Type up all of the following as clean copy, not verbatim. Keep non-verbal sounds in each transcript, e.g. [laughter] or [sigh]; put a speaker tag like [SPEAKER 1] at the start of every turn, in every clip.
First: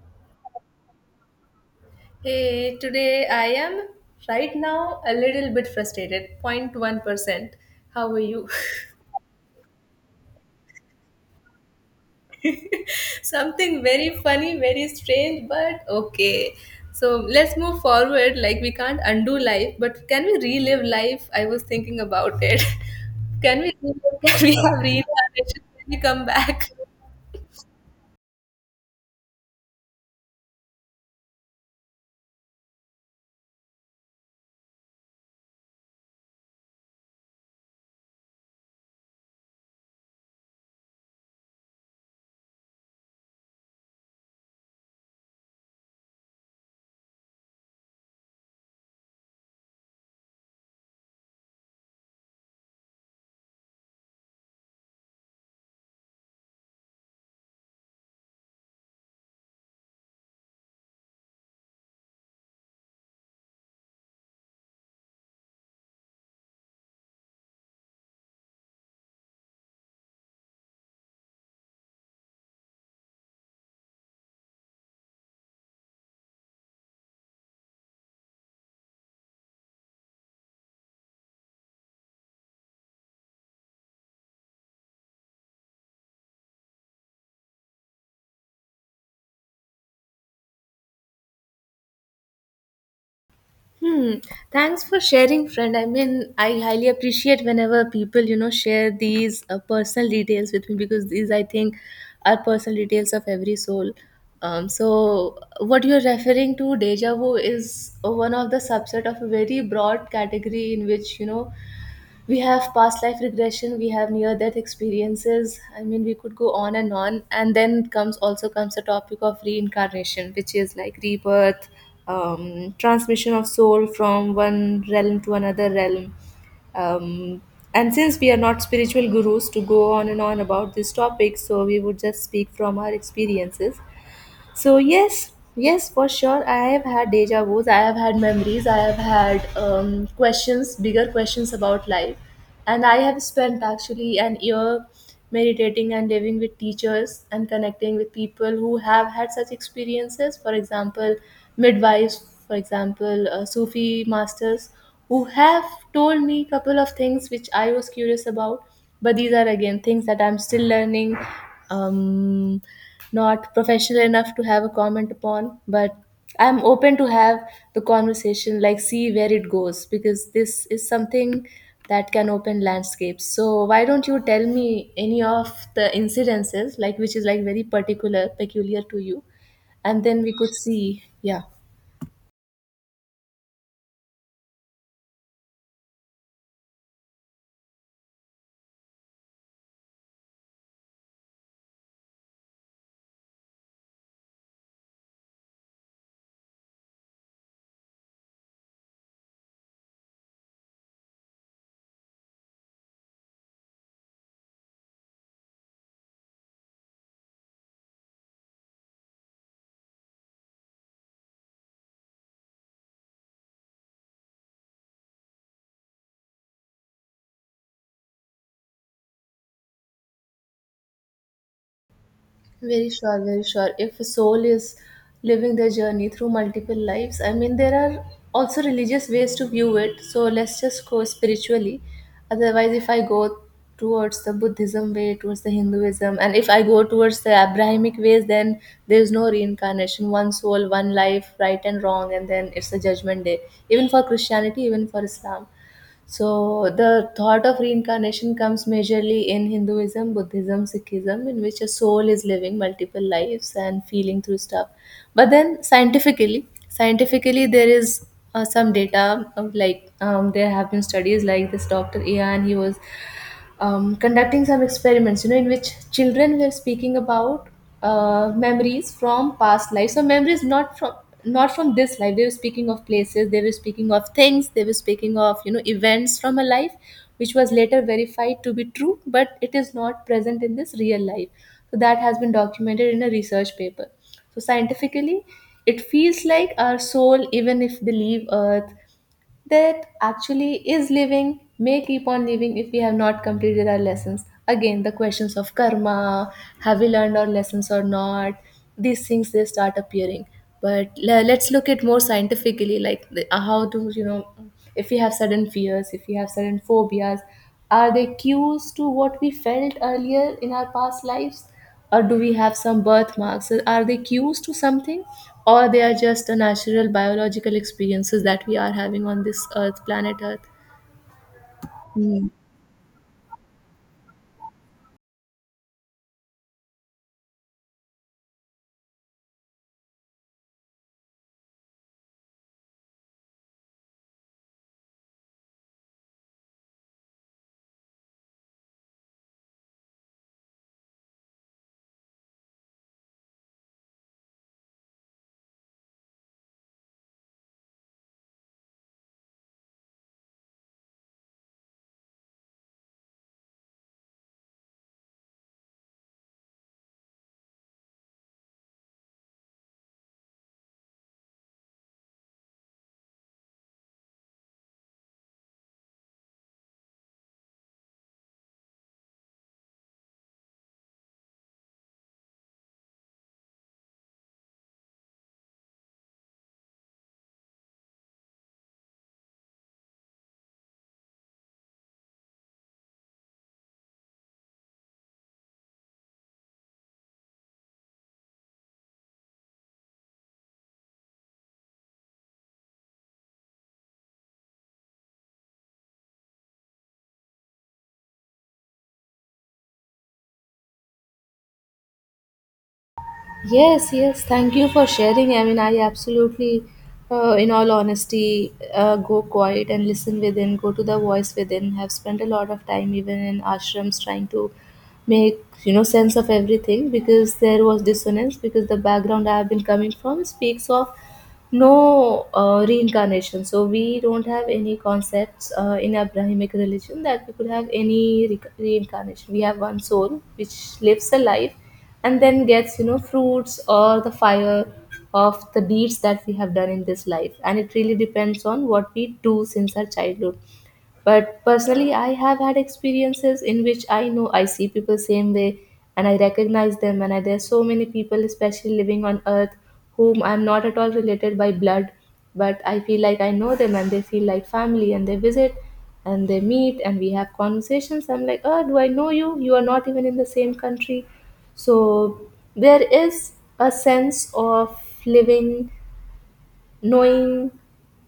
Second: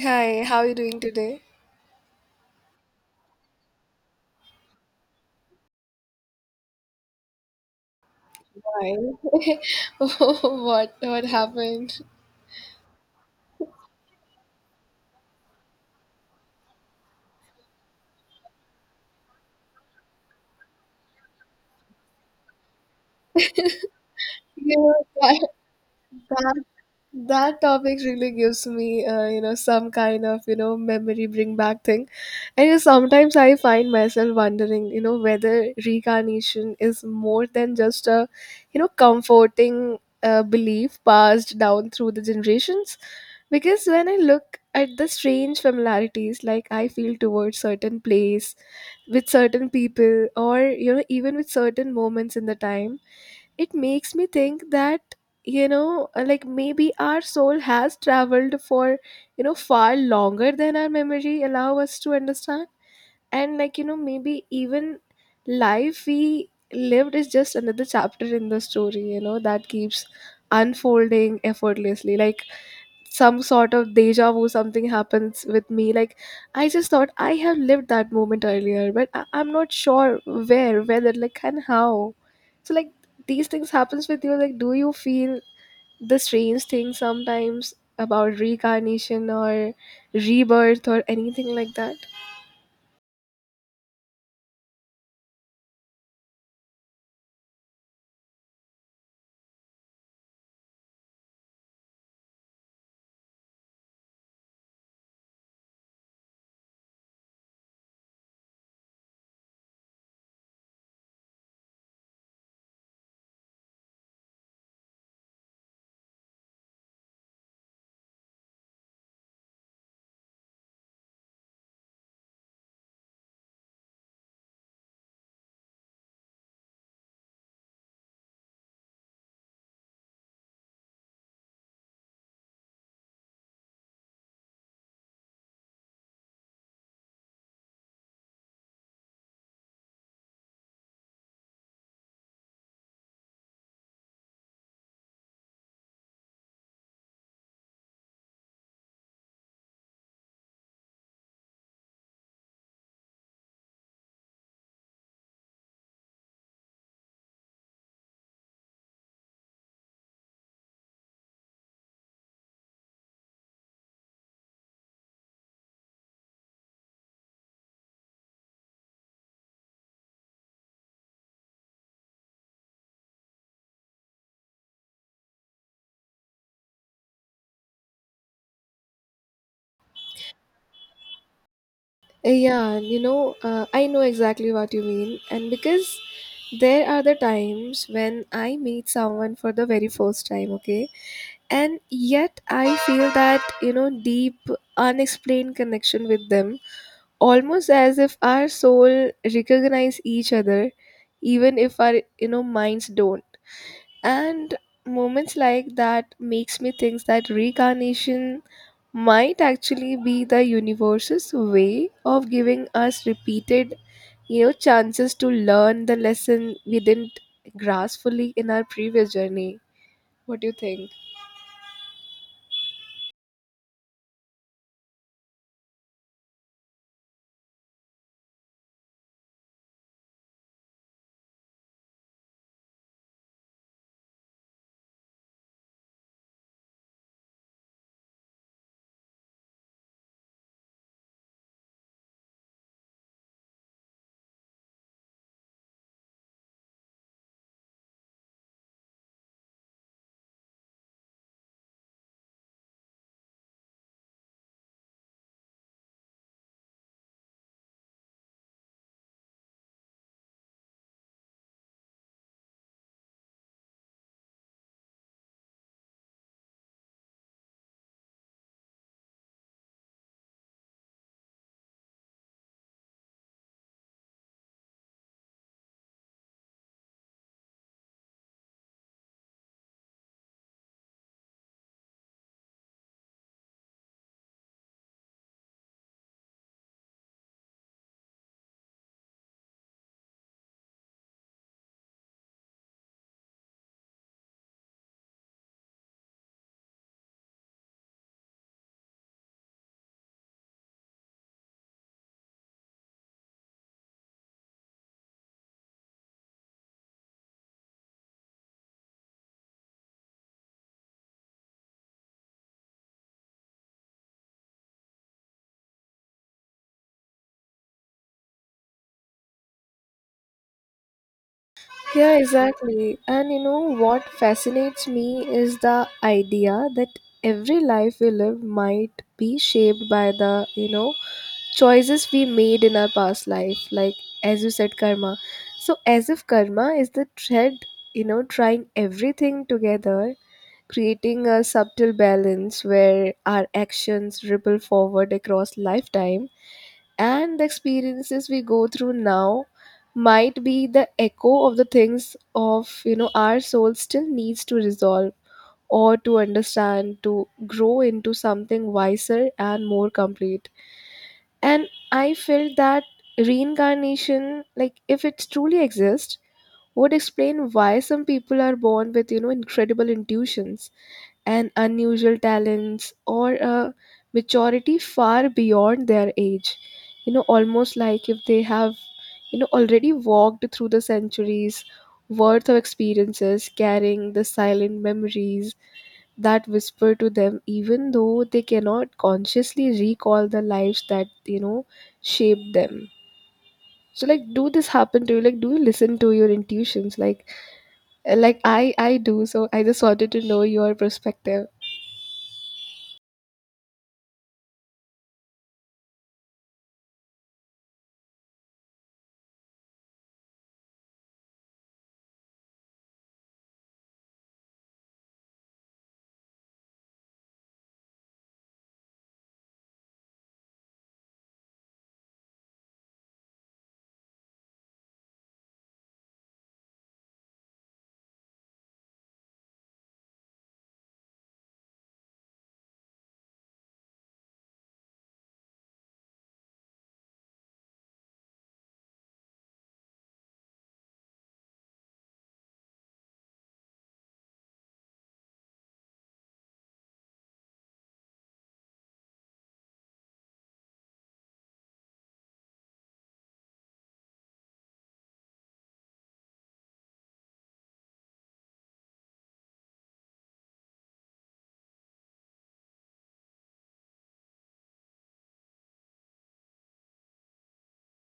[SPEAKER 1] Hi, how are you doing today?
[SPEAKER 2] Hey, today I am right now a little bit frustrated, 0.1%. How are you?
[SPEAKER 1] Why? [laughs] What happened?
[SPEAKER 2] [laughs] Something very funny, very strange, but okay. So let's move forward. Like, we can't undo life, but can we relive life? I was thinking about it. [laughs] Can we
[SPEAKER 1] You
[SPEAKER 2] have
[SPEAKER 1] know, that,
[SPEAKER 2] reincarnation? Can we come
[SPEAKER 1] that
[SPEAKER 2] back?
[SPEAKER 1] that topic really gives me some kind of memory bring back thing. And sometimes I find myself wondering, you know, whether reincarnation is more than just a, you know, comforting belief passed down through the generations. Because when I look at the strange familiarities, like I feel towards certain place, with certain people, or you know, even with certain moments in the time, it makes me think that like maybe our soul has traveled for far longer than our memory allow us to understand, and maybe even life we lived is just another chapter in the story, that keeps unfolding effortlessly. Like some sort of deja vu, something happens with me, like I just thought I have lived that moment earlier, but I'm not sure where, whether like and how. So like these things happens with you, like do you feel the strange thing sometimes about reincarnation or rebirth or anything like that?
[SPEAKER 2] Hmm. Thanks for sharing, friend. I mean, I highly appreciate whenever people, share these personal details with me, because these, I think, are personal details of every soul. So, what you're referring to, deja vu, is one of the subset of a very broad category in which, we have past life regression, we have near death experiences. I mean, we could go on and on. And then comes the topic of reincarnation, which is like rebirth, transmission of soul from one realm to another realm. um, and since we are not spiritual gurus to go on and on about this topic, so we would just speak from our experiences. So yes, yes, for sure. I have had deja vu's. I have had memories. I have had questions, bigger questions about life, and I have spent actually an year meditating and living with teachers and connecting with people who have had such experiences. For example, midwives. For example, Sufi masters who have told me a couple of things which I was curious about. But these are again things that I'm still learning. Um, Not professional enough to have a comment upon, but I'm open to have the conversation, like see where it goes, because this is something that can open landscapes. So why don't you tell me any of the incidences, like which is like very particular, peculiar to you, and then we could see, yeah.
[SPEAKER 1] Yeah, you know, I know exactly what you mean. And because there are the times when I meet someone for the very first time, okay? And yet I feel that, you know, deep, unexplained connection with them, almost as if our soul recognize each other, even if our, you know, minds don't. And moments like that makes me think that reincarnation might actually be the universe's way of giving us repeated, chances to learn the lesson we didn't grasp fully in our previous journey. What do you think?
[SPEAKER 2] Very sure, very sure. If a soul is living their journey through multiple lives, I mean, there are also religious ways to view it. So let's just go spiritually. Otherwise, if I go towards the Buddhism way, towards the Hinduism, and if I go towards the Abrahamic ways, then there's no reincarnation, one soul, one life, right and wrong, and then it's a judgment day. Even for Christianity, even for Islam. So, the thought of reincarnation comes majorly in Hinduism, Buddhism, Sikhism, in which a soul is living multiple lives and feeling through stuff. But then, scientifically, scientifically, there is some data of like there have been studies like this Doctor Ian. He was conducting some experiments, you know, in which children were speaking about memories from past life. So memories not from this life. They were speaking of places. They were speaking of things. They were speaking of, you know, events from a life, which was later verified to be true, but it is not present in this real life. So that has been documented in a research paper. So scientifically, it feels like our soul, even if they leave Earth that actually is living, may keep on living if we have not completed our lessons. Again, the questions of karma: have we learned our lessons or not? These things, they start appearing. But let's look at more scientifically, like, the, how do you know if we have sudden fears, if we have sudden phobias, are they cues to what we felt earlier in our past lives? Or do we have some birthmarks? Are they cues to something? Or they are just a natural biological experiences that we are having on this earth, planet earth.
[SPEAKER 1] Yeah,
[SPEAKER 2] Mm.
[SPEAKER 1] exactly. And you know what fascinates me is the idea that every life we live might be shaped by the, choices we made in our past life, like as you said, karma. So as if karma is the thread, you know, trying everything together, creating a subtle balance where our actions ripple forward across lifetime. And the experiences we go through now might be the echo of the things of, our soul still needs to resolve, or to understand, to grow into something wiser and more complete. And I felt that reincarnation, like if it truly exists, would explain why some people are born with, you know, incredible intuitions and unusual talents, or a maturity far beyond their age. You know, almost like if they have, you know, already walked through the centuries worth of experiences, carrying the silent memories that whisper to them, even though they cannot consciously recall the lives that, shaped them. So like, do this happen to you? Like, do you listen to your intuitions? Like, like I do, so I just wanted to know your perspective.
[SPEAKER 2] Yes, yes. Thank you for sharing. I mean, I absolutely, in all honesty, go quiet and listen within, go to the voice within. Have spent a lot of time even in ashrams trying to make, you know, sense of everything, because there was dissonance, because the background I have been coming from speaks of no reincarnation. So we don't have any concepts in Abrahamic religion that we could have any reincarnation. We have one soul which lives a life and then gets, you know, fruits or the fire of the deeds that we have done in this life, and it really depends on what we do since our childhood. But personally, I have had experiences in which I know I see people same way and I recognize them. And I, there are so many people, especially living on earth, whom I'm not at all related by blood, but I feel like I know them and they feel like family, and they visit and they meet and we have conversations. I'm like, oh, do I know you? You are not even in the same country. So there is a sense of living, knowing,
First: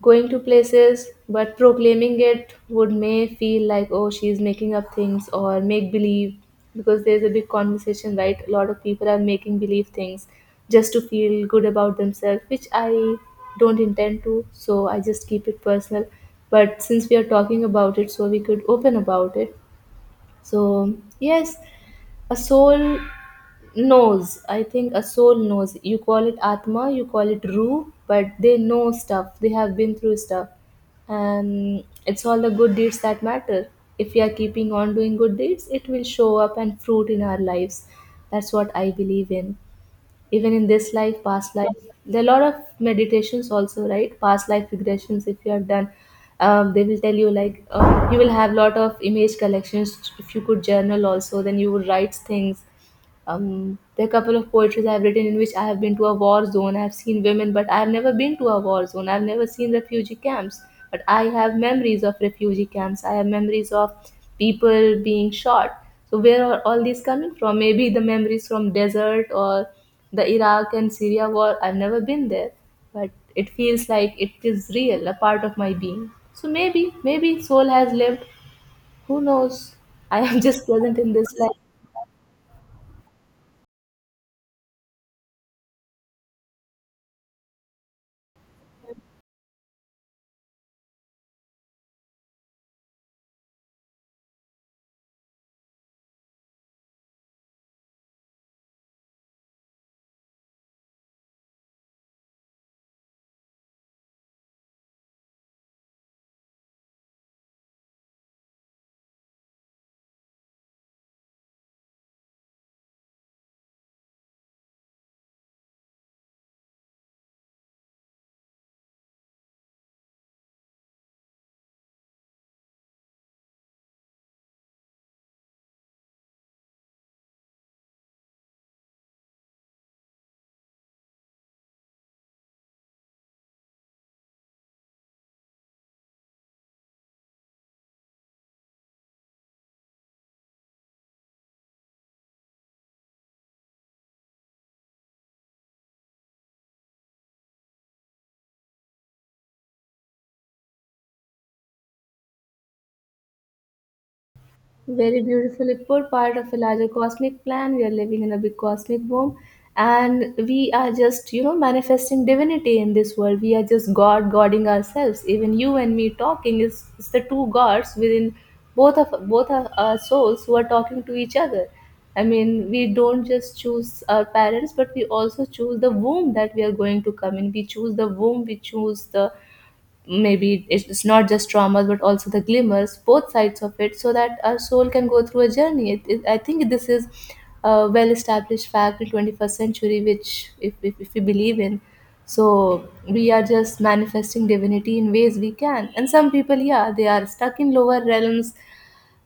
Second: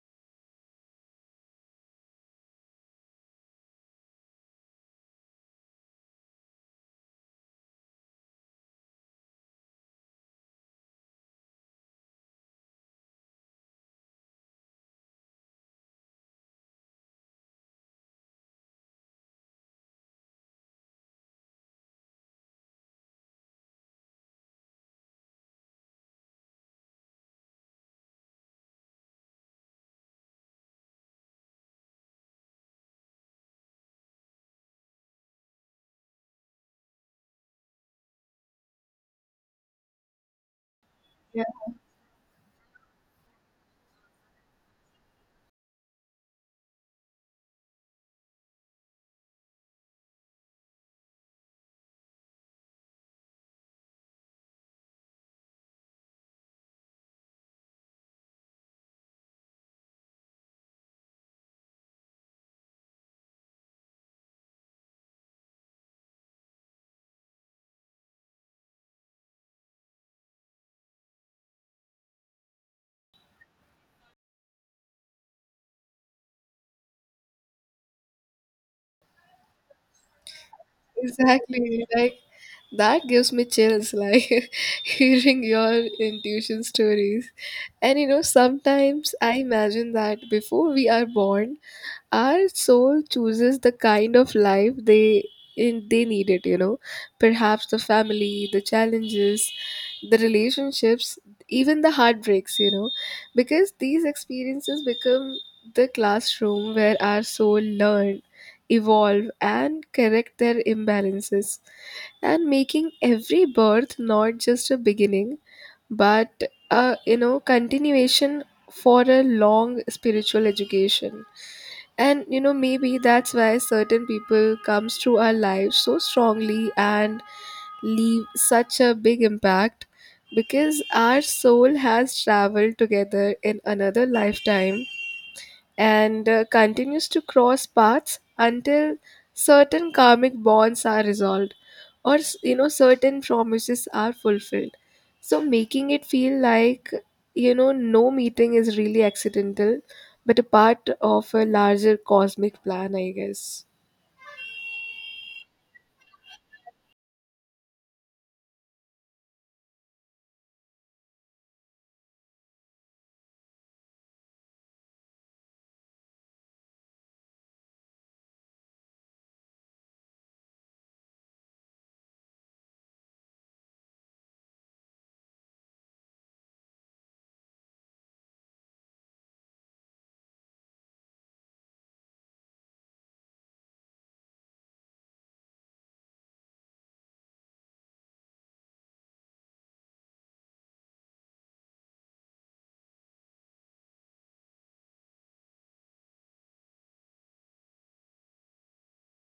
[SPEAKER 2] going to places, but proclaiming it would may feel like, oh, she's making up things or make believe, because there's a big conversation, right? A lot of people are making believe things just to feel good about themselves, which I don't intend to, so I just keep it personal. But since we are talking about it, so we could open about it. So yes, a soul knows. I think a soul knows. You call it Atma, you call it Ru, but they know stuff. They have been through stuff. And it's all the good deeds that matter. If we are keeping on doing good deeds, it will show up and fruit in our lives. That's what I believe in. Even in this life,
[SPEAKER 1] Yeah,
[SPEAKER 2] past life, there are a lot of meditations also, right? Past life regressions, if you have done, they will tell you like you will have lot of image collections. If you could journal also, then you would write things. There are a couple of poetries I've written in which I have been to a war zone. I've seen women, but I've never been to a war zone. I've never seen refugee camps, but I have memories of refugee camps. I have memories of people being shot. So where are all these coming from? Maybe the memories from desert or the Iraq and Syria war. I've never been there, but it feels like it is real, a part of my being. So maybe, maybe soul has lived. Who knows? I am [laughs] just present in this life.
[SPEAKER 1] exactly. Like that gives me chills, like [laughs] hearing your intuition stories. And you know, sometimes I imagine that before we are born, our soul chooses the kind of life they in, they need it. You know, perhaps the family, the challenges, the relationships, even the heartbreaks, you know, because these experiences become the classroom where our soul learn, evolve, and correct their imbalances, and making every birth not just a beginning, but a, you know, continuation for a long spiritual education. And you know, maybe that's why certain people comes through our lives so strongly and leave such a big impact, because our soul has traveled together in another lifetime, and continues to cross paths until certain karmic bonds are resolved, or you know, certain promises are fulfilled. So making it feel like, you know, no meeting is really accidental, but a part of a larger cosmic plan, I guess.
[SPEAKER 2] Very beautifully put, part of a larger cosmic plan. We are living in a big cosmic boom, and we are just, you know, manifesting divinity in this world. We are just God, godding ourselves. Even you and me talking is the two gods within both of our souls who are talking to each other. I mean, we don't just choose our parents, but we also choose the womb that we are going to come in. We choose the womb, we choose the, maybe it's not just traumas but also the glimmers, both sides of it, so that our soul can go through a journey. I think this is a well established fact in 21st century, which, if we believe in. So we are just manifesting divinity in ways we can, and some people, yeah, they are stuck in lower realms,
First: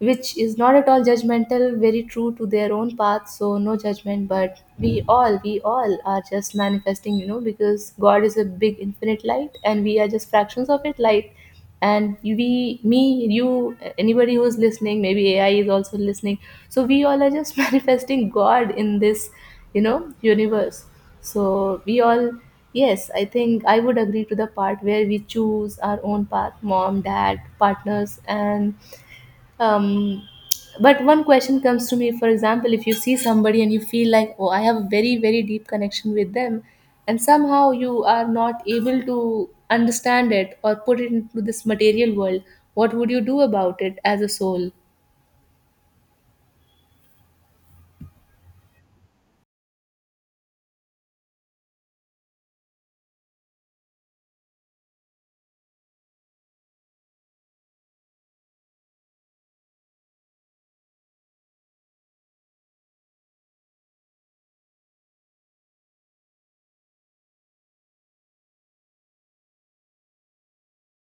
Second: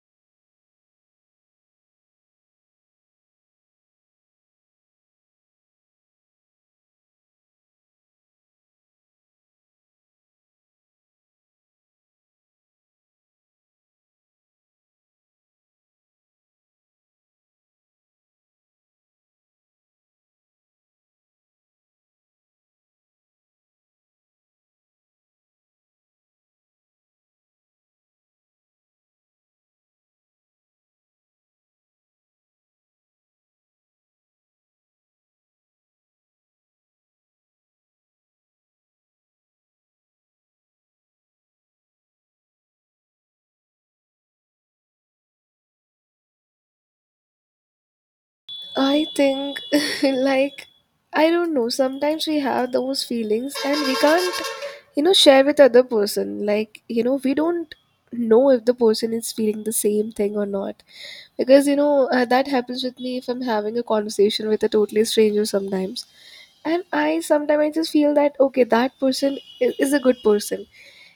[SPEAKER 2] which is not at all judgmental, very true to their own path. So no judgment, but we all are just manifesting, you know, because God is a big infinite light and we are just fractions of it light. And we, me, you, anybody who's listening, maybe AI is also listening. So we all are just [laughs] manifesting God in this, you know, universe. So we all. Yes, I think I would agree to the part where we choose our own path, mom, dad, partners, and um, but one question comes to me, for example, if you see somebody and you feel like, oh, I have a very very deep connection with them, and somehow you are not able to understand it or put it into this material world, what would you do about it as a soul?
[SPEAKER 1] I think, [laughs] like, I don't know. Sometimes we have those feelings and we can't, you know, share with other person. Like, you know, we don't know if the person is feeling the same thing or not. Because, you know, that happens with me if I'm having a conversation with a totally stranger sometimes. And I sometimes I just feel that, okay, that person is a good person.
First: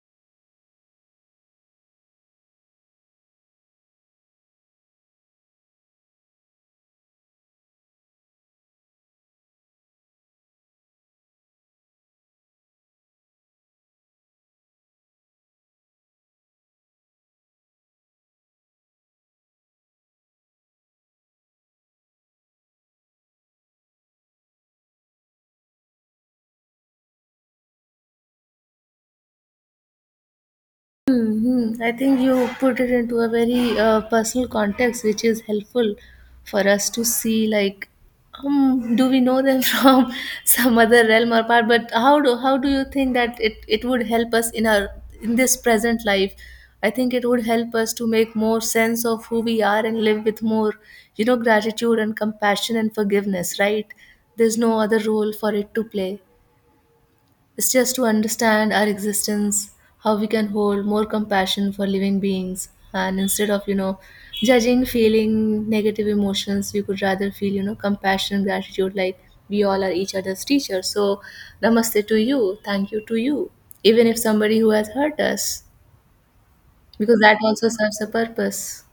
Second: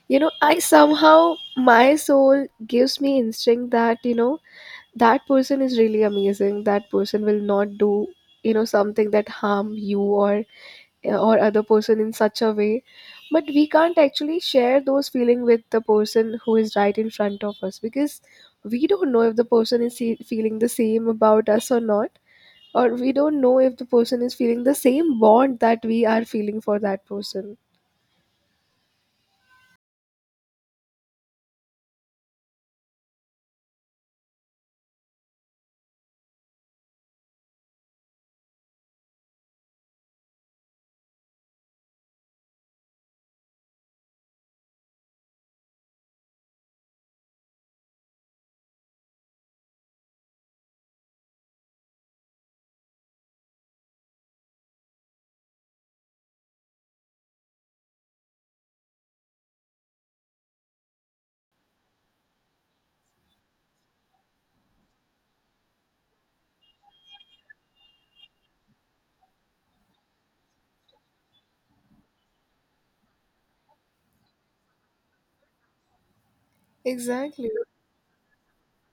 [SPEAKER 1] You know, I somehow, my soul gives me instinct that, you know, that person is really amazing, that person will not do, something that harm you or other person in such a way. But we can't actually share those feeling with the person who is right in front of us, because we don't know if the person is feeling the same about us or not, or we don't know if the person is feeling the same bond that we are feeling for that person.
[SPEAKER 2] Mhm. I think you put it into a very personal context, which is helpful for us to see, like, do we know them [laughs] from some other realm or part? But how do you think that it would help us in our in this present life? I think it would help us to make more sense of who we are and live with more, you know, gratitude and compassion and forgiveness. Right? There's no other role for it to play. It's just to understand our existence, how we can hold more compassion for living beings, and instead of, you know, judging, feeling negative emotions, we could rather feel, you know, compassion, gratitude, like we all are each other's teachers. So namaste to you, thank you to you, even if somebody who has hurt us, because that
[SPEAKER 1] Exactly.
[SPEAKER 2] also serves a purpose.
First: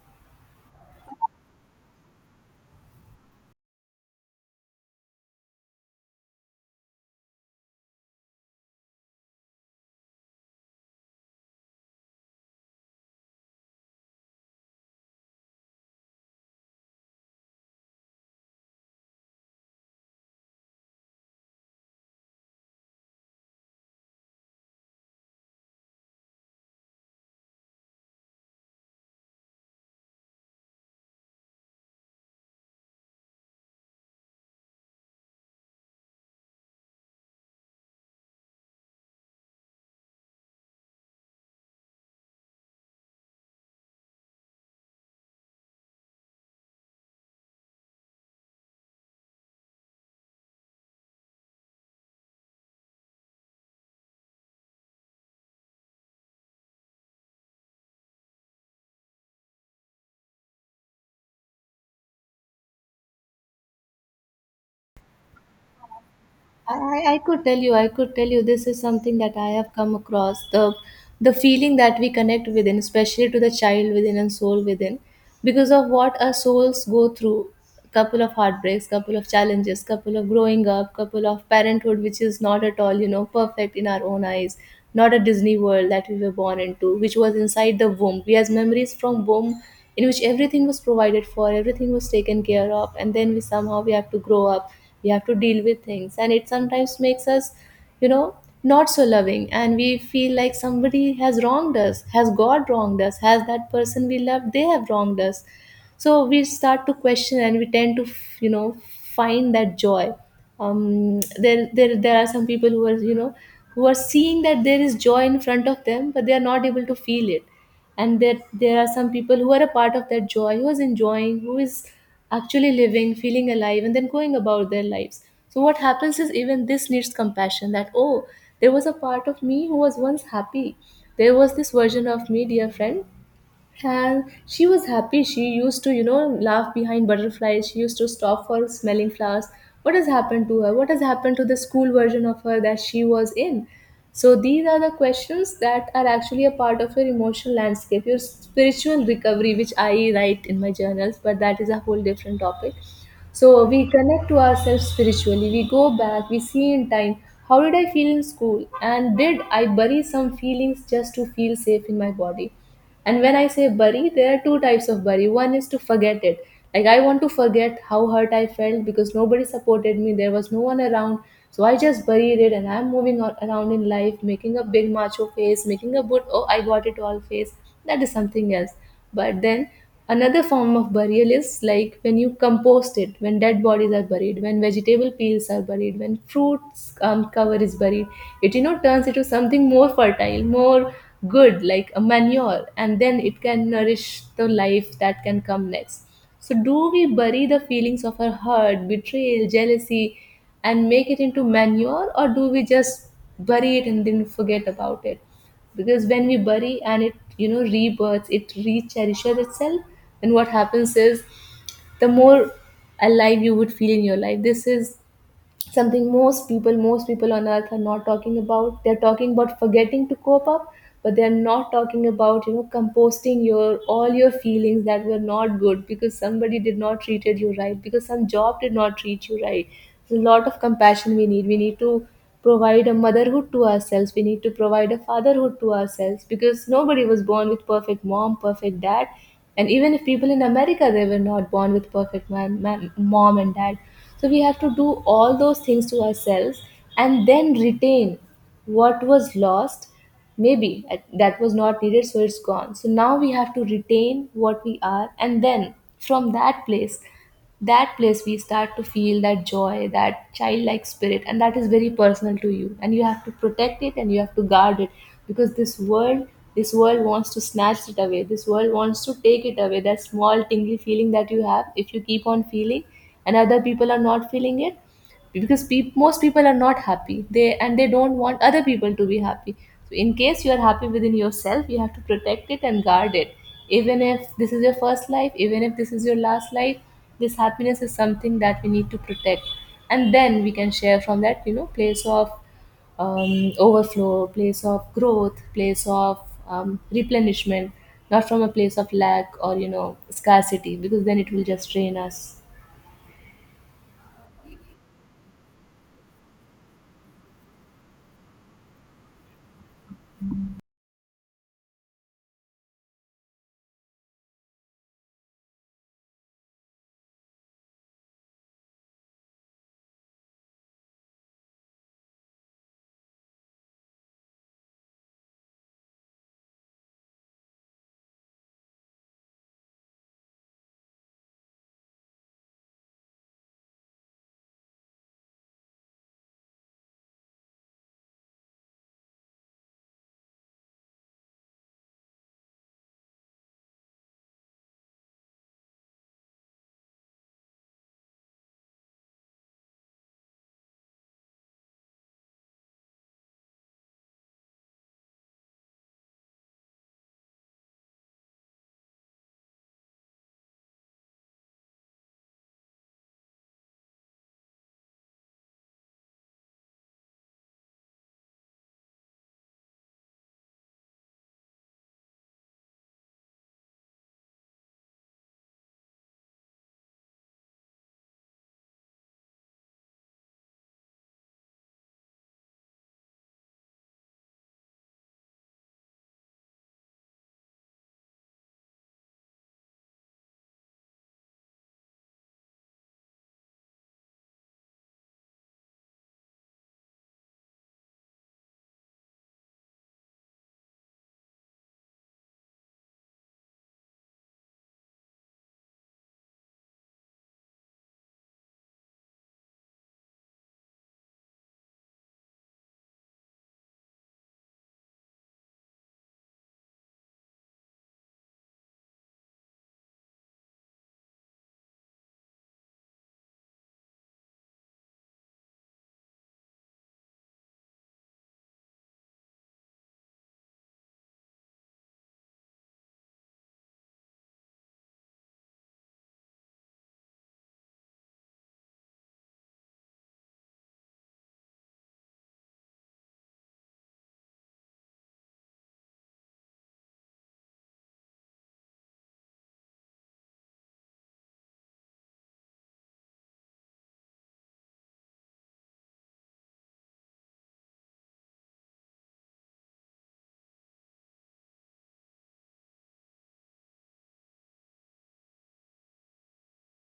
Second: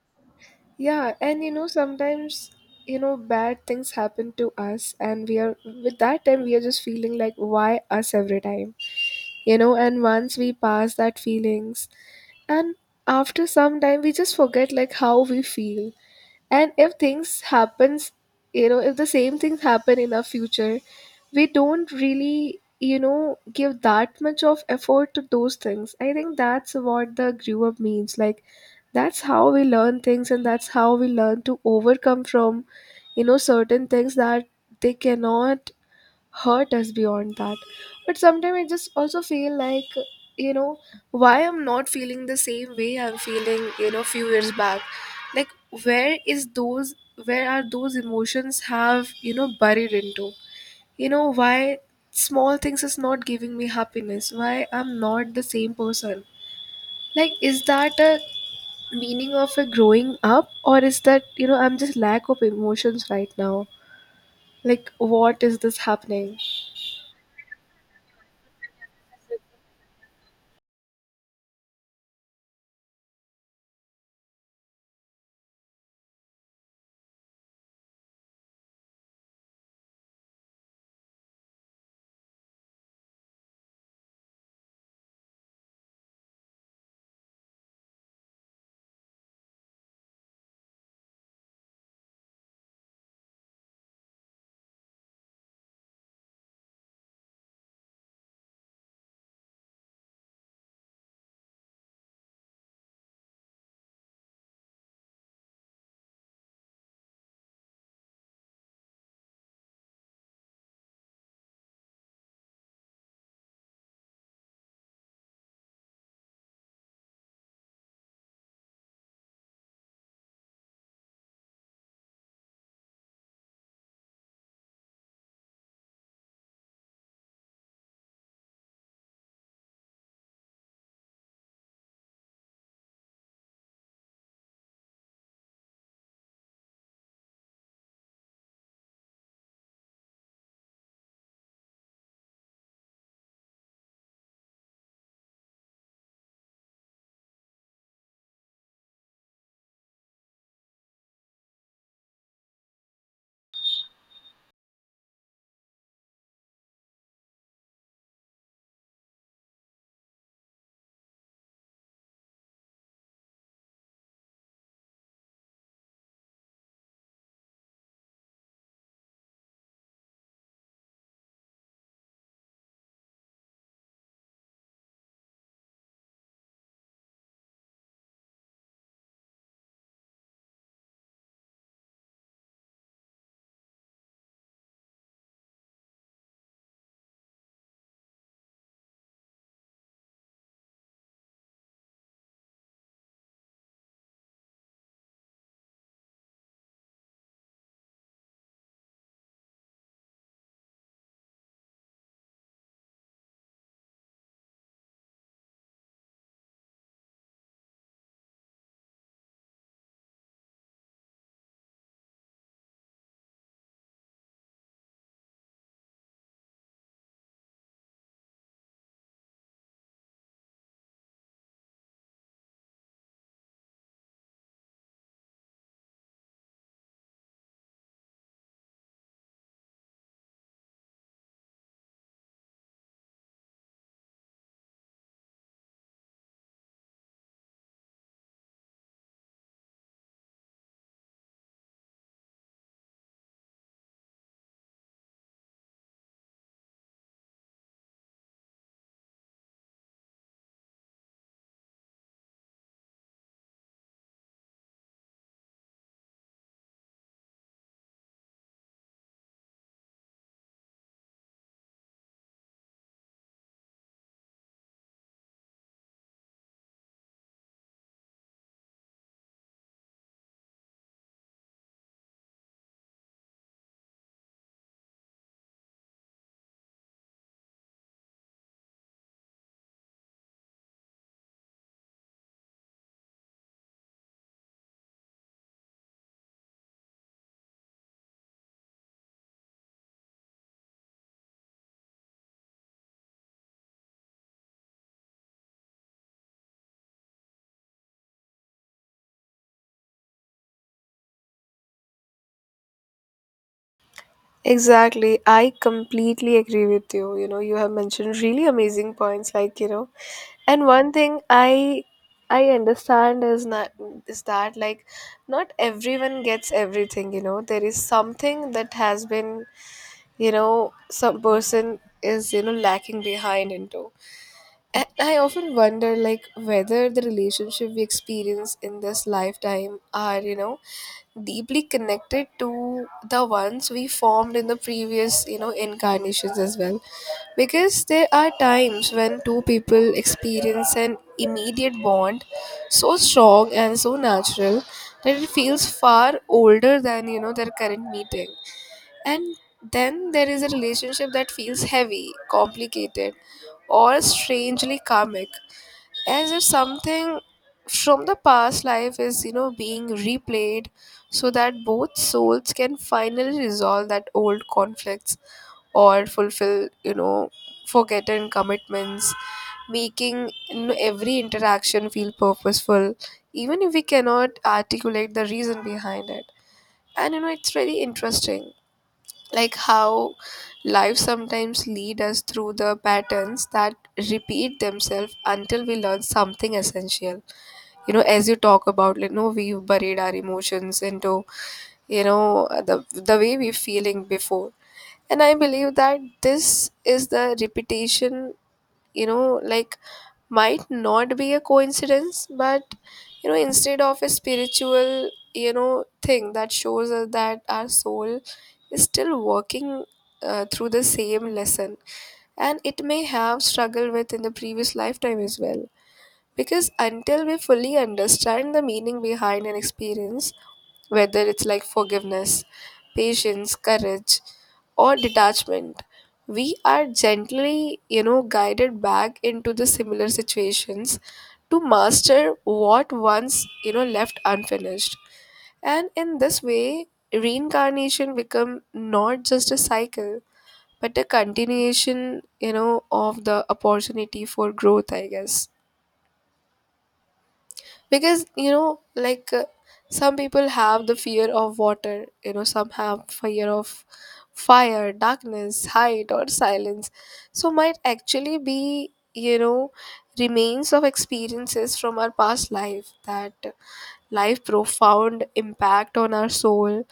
[SPEAKER 1] Yeah, and you know, sometimes, you know, bad things happen to us, and we are, with that time, we are just feeling like, why us every time? You know, and once we pass that feelings, and after some time, we just forget like how we feel. And if things happens, you know, if the same things happen in our future, we don't really, give that much of effort to those things. I think that's what the grew up means, like that's how we learn things, and that's how we learn to overcome from, certain things that they cannot hurt us beyond that. But sometimes I just also feel like, you know, why I'm not feeling the same way I'm feeling, few years back. Like, where is those, where are those emotions have, buried into? Why small things is not giving me happiness? Why I'm not the same person? Like, is that a meaning of a growing up, or is that, you know, I'm just lack of emotions right now? Like, what is this happening?
[SPEAKER 2] I could tell you, this is something that I have come across. The feeling that we connect within, especially to the child within and soul within, because of what our souls go through, couple of heartbreaks, couple of challenges, couple of growing up, couple of parenthood, which is not at all, perfect in our own eyes, not a Disney world that we were born into, which was inside the womb. We have memories from womb in which everything was provided for, everything was taken care of, and then we somehow we have to grow up. We have to deal with things, and it sometimes makes us you know not so loving, and we feel like somebody has wronged us, has God wronged us, has that person we love, they have wronged us. So we start to question, and we tend to find that joy. There are some people who are seeing that there is joy in front of them, but they are not able to feel it. And there are some people who are a part of that joy, who is enjoying, who is actually living, feeling alive, and then going about their lives. So what happens is, even this needs compassion, that, oh, there was a part of me who was once happy, there was this version of me, dear friend, and she was happy. She used to, laugh behind butterflies. She used to stop for smelling flowers. What has happened to her? What has happened to the school version of her that she was in? So these are the questions that are actually a part of your emotional landscape, your spiritual recovery, which I write in my journals, but that is a whole different topic. So we connect to ourselves spiritually. We go back, we see in time how did I feel in school, and did I bury some feelings just to feel safe in my body. And when I say bury, there are two types of bury. One is to forget it. Like, I want to forget how hurt I felt because nobody supported me, there was no one around. So I just buried it and I'm moving on, around in life, making a big macho face, making a good, oh, I got it all face. That is something else. But then another form of burial is like when you compost it, when dead bodies are buried, when vegetable peels are buried, when fruits cover is buried, it turns into something more fertile, more good, like a manure, and then it can nourish the life that can come next. So do we bury the feelings of our hurt, betrayal, jealousy, and make it into manure, or do we just bury it and then forget about it? Because when we bury, and it rebirths, it recherishes itself. And what happens is, the more alive you would feel in your life, this is something most people on earth are not talking about. They're talking about forgetting to cope up, but they're not talking about composting your all your feelings that were not good, because somebody did not treated you right, because some job did not treat you right. There's a lot of compassion, we need to provide a motherhood to ourselves, we need to provide a fatherhood to ourselves, because nobody was born with perfect mom, perfect dad. And even if people in America, they were not born with perfect mom and dad. So we have to do all those things to ourselves and then retain what was lost. Maybe that was not needed, so it's gone. So now we have to retain what we are, and then from that place we start to feel that joy, that childlike spirit. And that is very personal to you, and you have to protect it and you have to guard it, because this world wants to snatch it away, this world wants to take it away, that small tingly feeling that you have, if you keep on feeling and other people are not feeling it, because peop most people are not happy, they and they don't want other people to be happy. So in case you are happy within yourself, you have to protect it and guard it, even if this is your first life, even if this is your last life. This happiness is something that we need to protect, and then we can share from that place of overflow, place of growth, place of replenishment, not from a place of lack or scarcity, because then it will just drain us.
[SPEAKER 1] Exactly. I completely agree with you. You know, you have mentioned really amazing points like, you know, and one thing I understand is not, is that like not everyone gets everything, you know. There is something that has been, you know, some person is, you know, lacking behind into. And I often wonder like whether the relationship we experience in this lifetime are, you know, deeply connected to the ones we formed in the previous, you know, incarnations as well. Because there are times when two people experience an immediate bond so strong and so natural that it feels far older than, you know, their current meeting. And then there is a relationship that feels heavy, complicated, or strangely karmic, as if something from the past life is, you know, being replayed so that both souls can finally resolve that old conflicts, or fulfill, you know, forgotten commitments, making, you know, every interaction feel purposeful, even if we cannot articulate the reason behind it. And you know, it's really interesting like how life sometimes lead us through the patterns that repeat themselves until we learn something essential. You know, as you talk about, like, no, we've buried our emotions into, you know, the way we're feeling before. And I believe that this is the repetition, you know, like might not be a coincidence, but, you know, instead of a spiritual, you know, thing that shows us that our soul is still working, through the same lesson, and it may have struggled with in the previous lifetime as well. Because until we fully understand the meaning behind an experience, whether it's like forgiveness, patience, courage, or detachment, we are gently, you know, guided back into the similar situations to master what once, you know, left unfinished. And in this way, reincarnation become not just a cycle, but a continuation, you know, of the opportunity for growth, I guess. Because you know like, some people have the fear of water, you know, some have fear of fire, darkness, height, or silence. So might actually be, you know, remains of experiences from our past life that life profound impact on our soul.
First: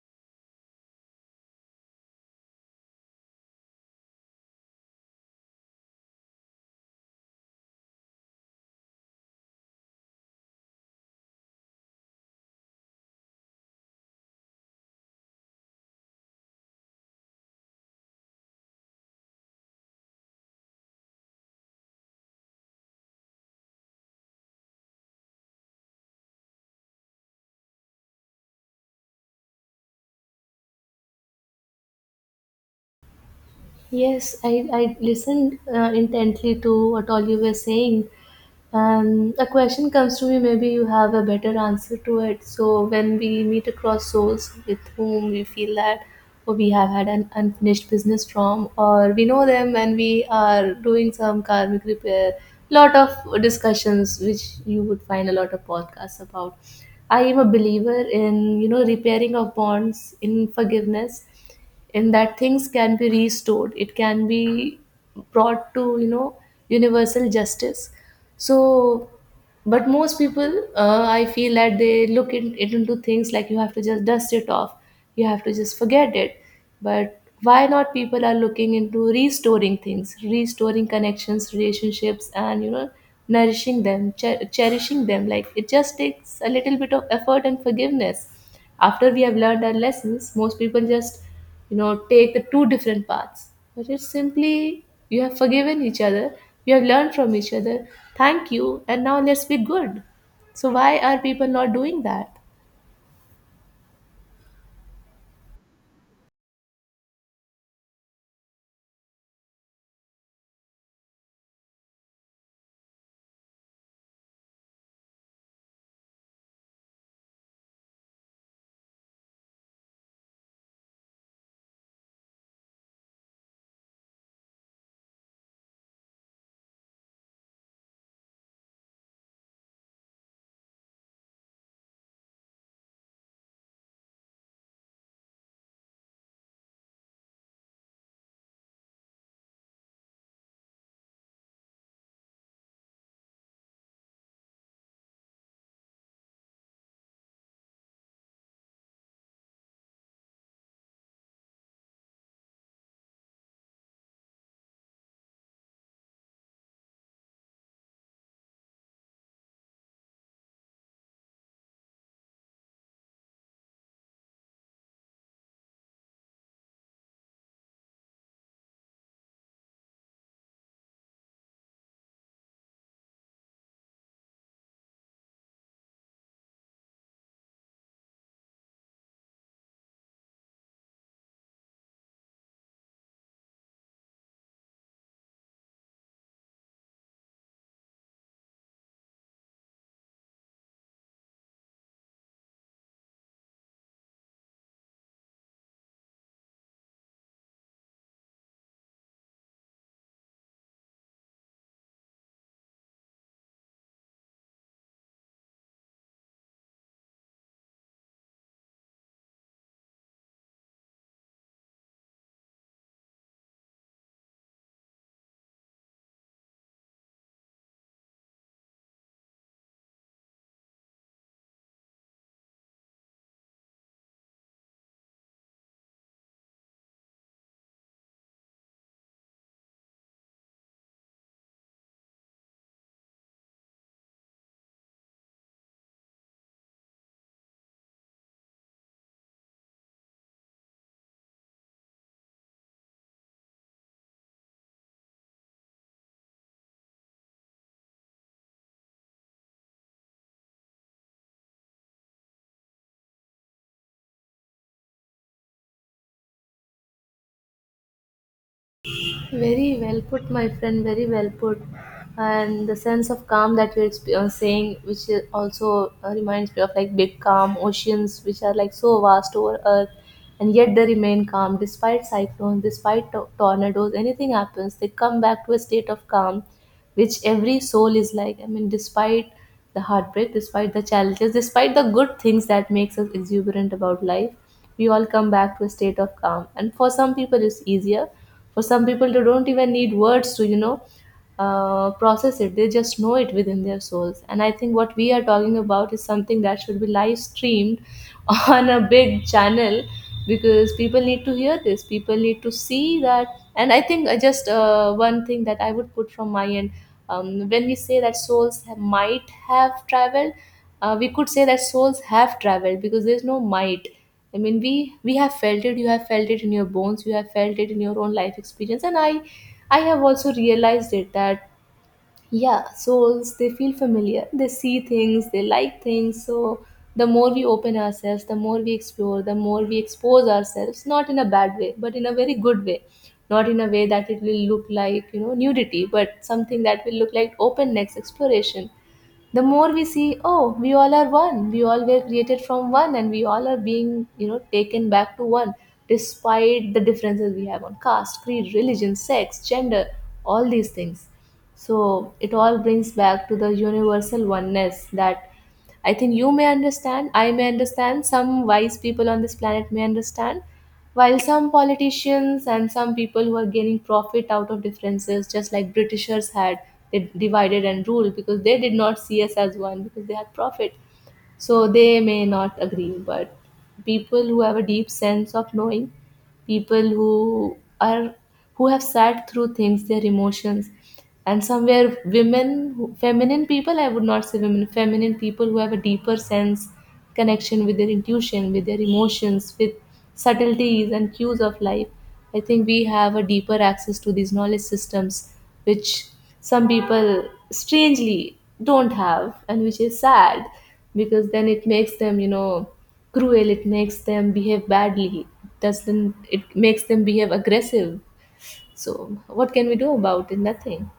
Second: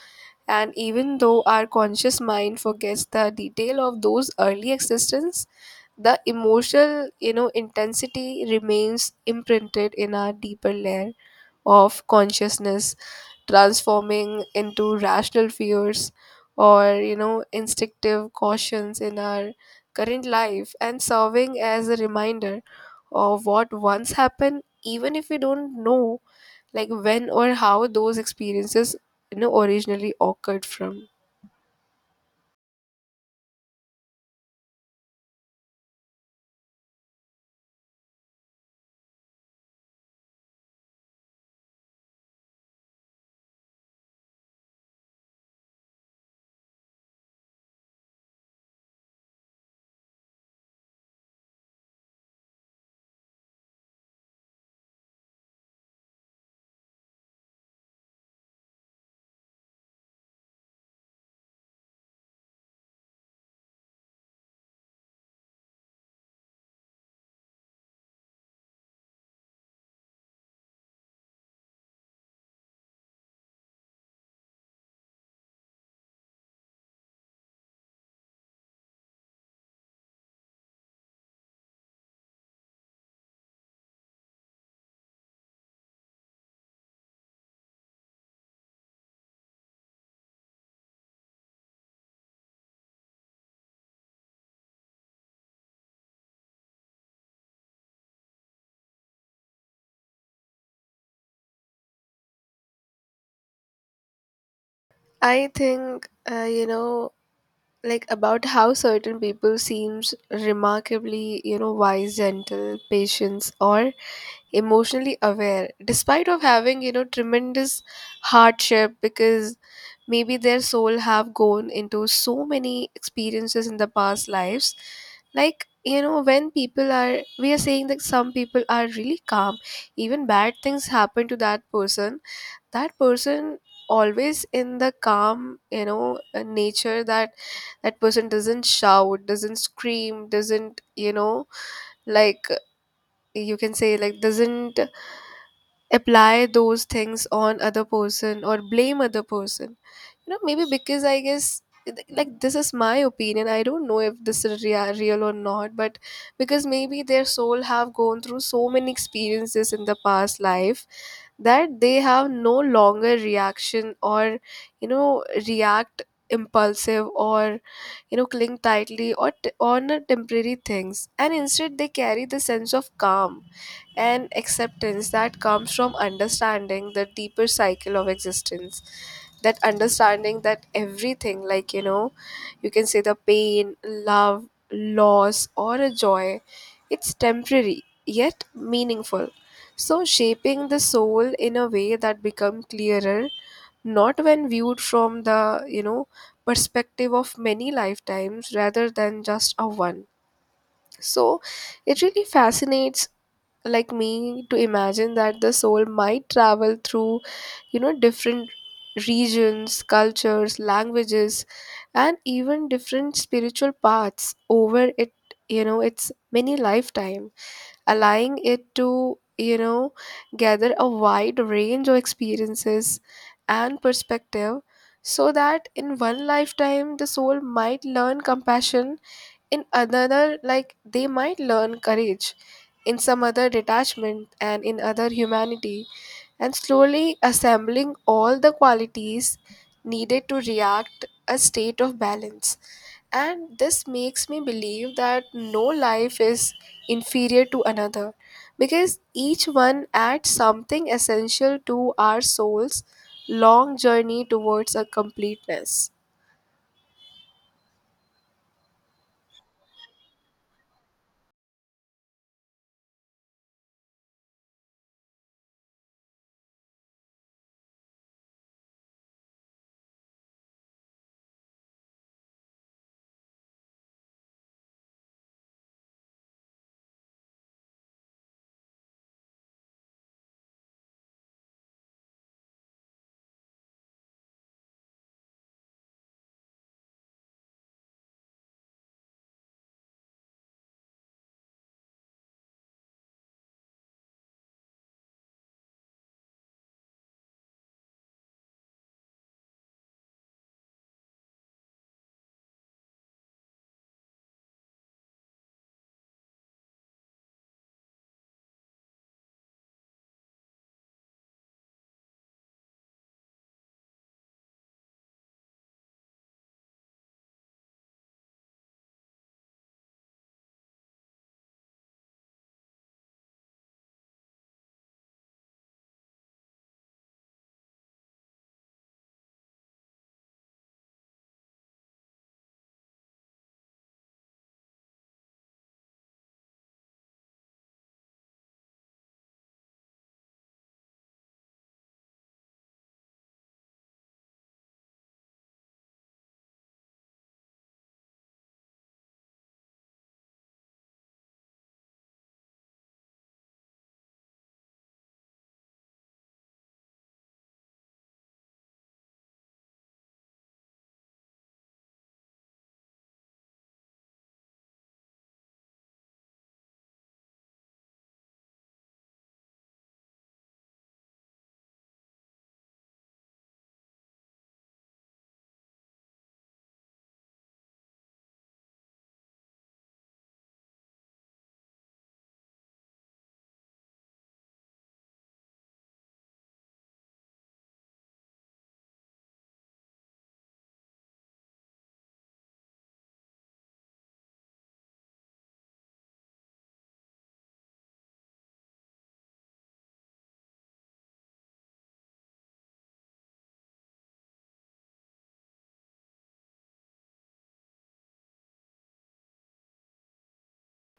[SPEAKER 1] And even though our conscious mind forgets the detail of those early existence, the emotional, you know, intensity remains imprinted in our deeper layer of consciousness, transforming into rational fears or, you know, instinctive cautions in our current life, and serving as a reminder of what once happened, even if we don't know like when or how those experiences, you know, originally occurred from.
[SPEAKER 2] Yes, I listened intently to what all you were saying. A question comes to me, maybe you have a better answer to it. So, when we meet across souls with whom we feel that, oh, we have had an unfinished business from, or we know them and we are doing some karmic repair, lot of discussions which you would find a lot of podcasts about. I am a believer in repairing of bonds in forgiveness, and that things can be restored, it can be brought to universal justice. So, but most people, I feel that they look in, it into things, like you have to just dust it off, you have to just forget it. But why not people are looking into restoring things, restoring connections, relationships, and nourishing them, cherishing them, like it just takes a little bit of effort and forgiveness after we have learned our lessons. Most people just take the two different paths, but it's simply you have forgiven each other, you have learned from each other, thank you, and now let's be good. So why are people not doing that?
[SPEAKER 1] I think, you know, like about how certain people seems remarkably, you know, wise, gentle, patience, or emotionally aware despite of having, you know, tremendous hardship. Because maybe their soul have gone into so many experiences in the past lives. Like, you know, when people are, we are saying that some people are really calm, even bad things happen to that person, that person always in the calm, nature, that that person doesn't shout, doesn't scream, doesn't, you know, like you can say like doesn't apply those things on other person or blame other person. You know, maybe because I guess, like this is my opinion, I don't know if this is real or not, but because maybe their soul have gone through so many experiences in the past life that they have no longer reaction, or, you know, react impulsive, or, you know, cling tightly or on a temporary things, and instead they carry the sense of calm and acceptance that comes from understanding the deeper cycle of existence. That understanding that everything, like, you know, you can say the pain, love, loss, or a joy, it's temporary yet meaningful. So shaping the soul in a way that become clearer not when viewed from the, you know, perspective of many lifetimes rather than just a one. So it really fascinates like me to imagine that the soul might travel through, you know, different regions, cultures, languages, and even different spiritual paths over it, you know, its many lifetime, allowing it to, you know, gather a wide range of experiences and perspective. So that in one lifetime the soul might learn compassion, in another, like they might learn courage, in some other detachment, and in other humanity, and slowly assembling all the qualities needed to react a state of balance. And this makes me believe that no life is inferior to another, because each one adds something essential to our soul's long journey towards a completeness.
[SPEAKER 2] Very well put, my friend. Very well put. And the sense of calm that you're saying, which is also reminds me of like big calm oceans, which are like so vast over Earth, and yet they remain calm despite cyclones, despite tornadoes. Anything happens, they come back to a state of calm, which every soul is like, I mean, despite the heartbreak, despite the challenges, despite the good things that makes us exuberant about life, we all come back to a state of calm. And for some people it's easier, for some people they don't even need words to process it. They just know it within their souls, and I think what we are talking about is something that should be live streamed [laughs] on a big channel, because people need to hear this, people need to see that. And I think, just, one thing that I would put from my end, when we say that souls might have traveled, we could say that souls have traveled because there's no might. I mean, we have felt it, you have felt it in your bones, you have felt it in your own life experience, and I have also realized it that, yeah, souls, they feel familiar. They see things, they like things. So, the more we open ourselves, the more we explore, the more we expose ourselves, not in a bad way, but in a very good way. Not in a way that it will look like, nudity, but something that will look like openness, exploration. The more we see, oh, we all are one, we all were created from one, and we all are being taken back to one, despite the differences we have on caste, creed, religion, sex, gender, all these things. So it all brings back to the universal oneness that I think you may understand, I may understand, some wise people on this planet may understand, while some politicians and some people who are gaining profit out of differences, just like Britishers had, they divided and ruled because they did not see us as one because they had profit. So they may not agree. But people who have a deep sense of knowing, people who have sat through things, their emotions, and somewhere women, feminine people, I would not say women, feminine people who have a deeper sense, connection with their intuition, with their emotions, with subtleties and cues of life, I think we have a deeper access to these knowledge systems, which some people strangely don't have, and which is sad, because then it makes them cruel, it makes them behave badly, doesn't it, makes them behave aggressive. So what can we do about it? Nothing.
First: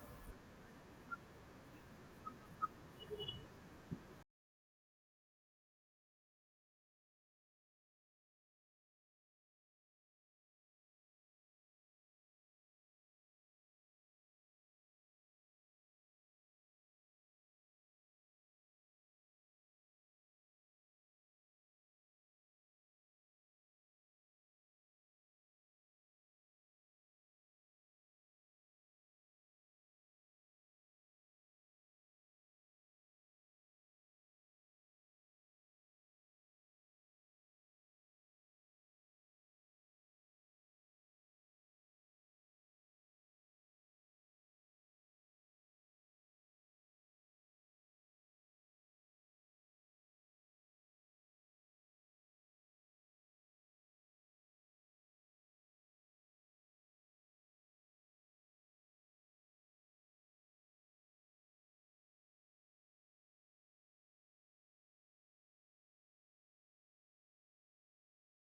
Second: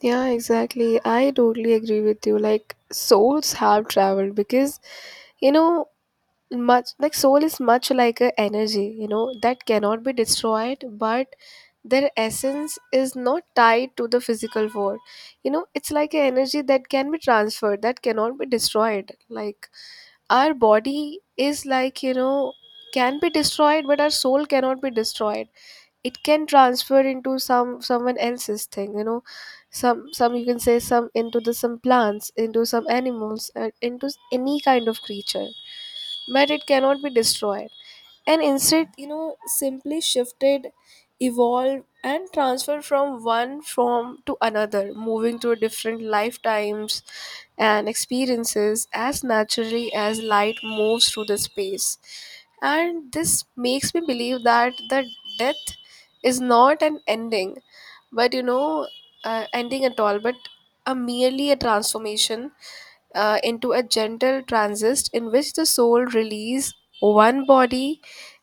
[SPEAKER 1] Yeah, exactly. I totally agree with you. Like souls have traveled because, you know, much like soul is much like a energy, you know, that cannot be destroyed, but their essence is not tied to the physical world. You know, it's like an energy that can be transferred, that cannot be destroyed. Like our body is like, you know, can be destroyed, but our soul cannot be destroyed. It can transfer into some someone else's thing, you know, some you can say, some into the some plants, into some animals, and into any kind of creature, but it cannot be destroyed, and instead, you know, simply shifted, evolved, and transferred from one form to another, moving through different lifetimes and experiences as naturally as light moves through the space. And this makes me believe that the death is not an ending, but, you know, ending at all, but a merely a transformation, into a gentle transist in which the soul release one body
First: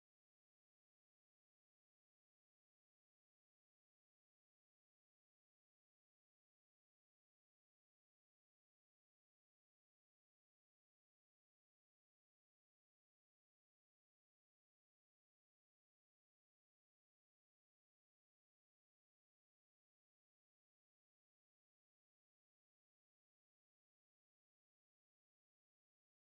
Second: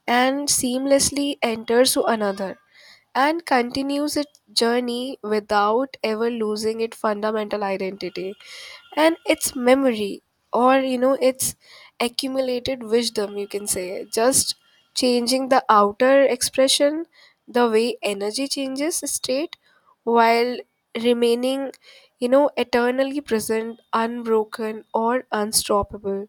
[SPEAKER 1] and seamlessly enters to another, and continues its journey without ever losing its fundamental identity and its memory, or, you know, its accumulated wisdom, you can say, just changing the outer expression the way energy changes state, while remaining, you know, eternally present, unbroken, or unstoppable.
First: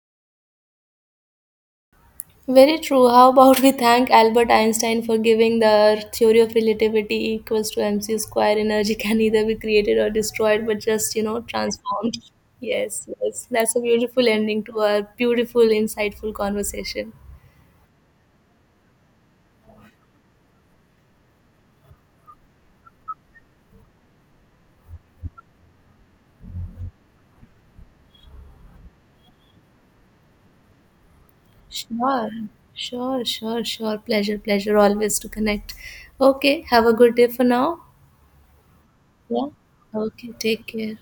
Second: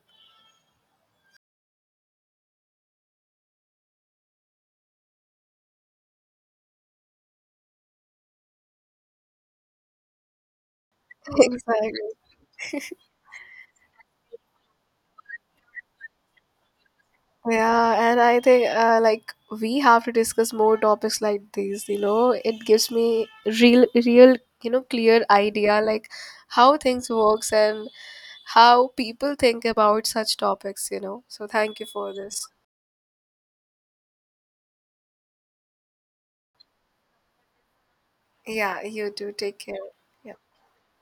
[SPEAKER 2] Very true. How about we thank Albert Einstein for giving the theory of relativity, equals to mc square? Energy can either be created or destroyed, but just,
[SPEAKER 1] Exactly.
[SPEAKER 2] transformed. Yes, yes. That's a beautiful ending to our beautiful, insightful conversation.
[SPEAKER 1] Yeah, and I think, like we have to discuss more topics like these, you know. It gives me real, you know, clear idea like how things works and how people think about such topics, you know. So thank you for
[SPEAKER 2] Sure,
[SPEAKER 1] this.
[SPEAKER 2] sure, sure, sure. Pleasure, pleasure always to connect. Okay, have a good day for now.
[SPEAKER 1] Yeah, you too.
[SPEAKER 2] Yeah.
[SPEAKER 1] Take care.
[SPEAKER 2] Okay.
[SPEAKER 1] Yeah.
[SPEAKER 2] Take care.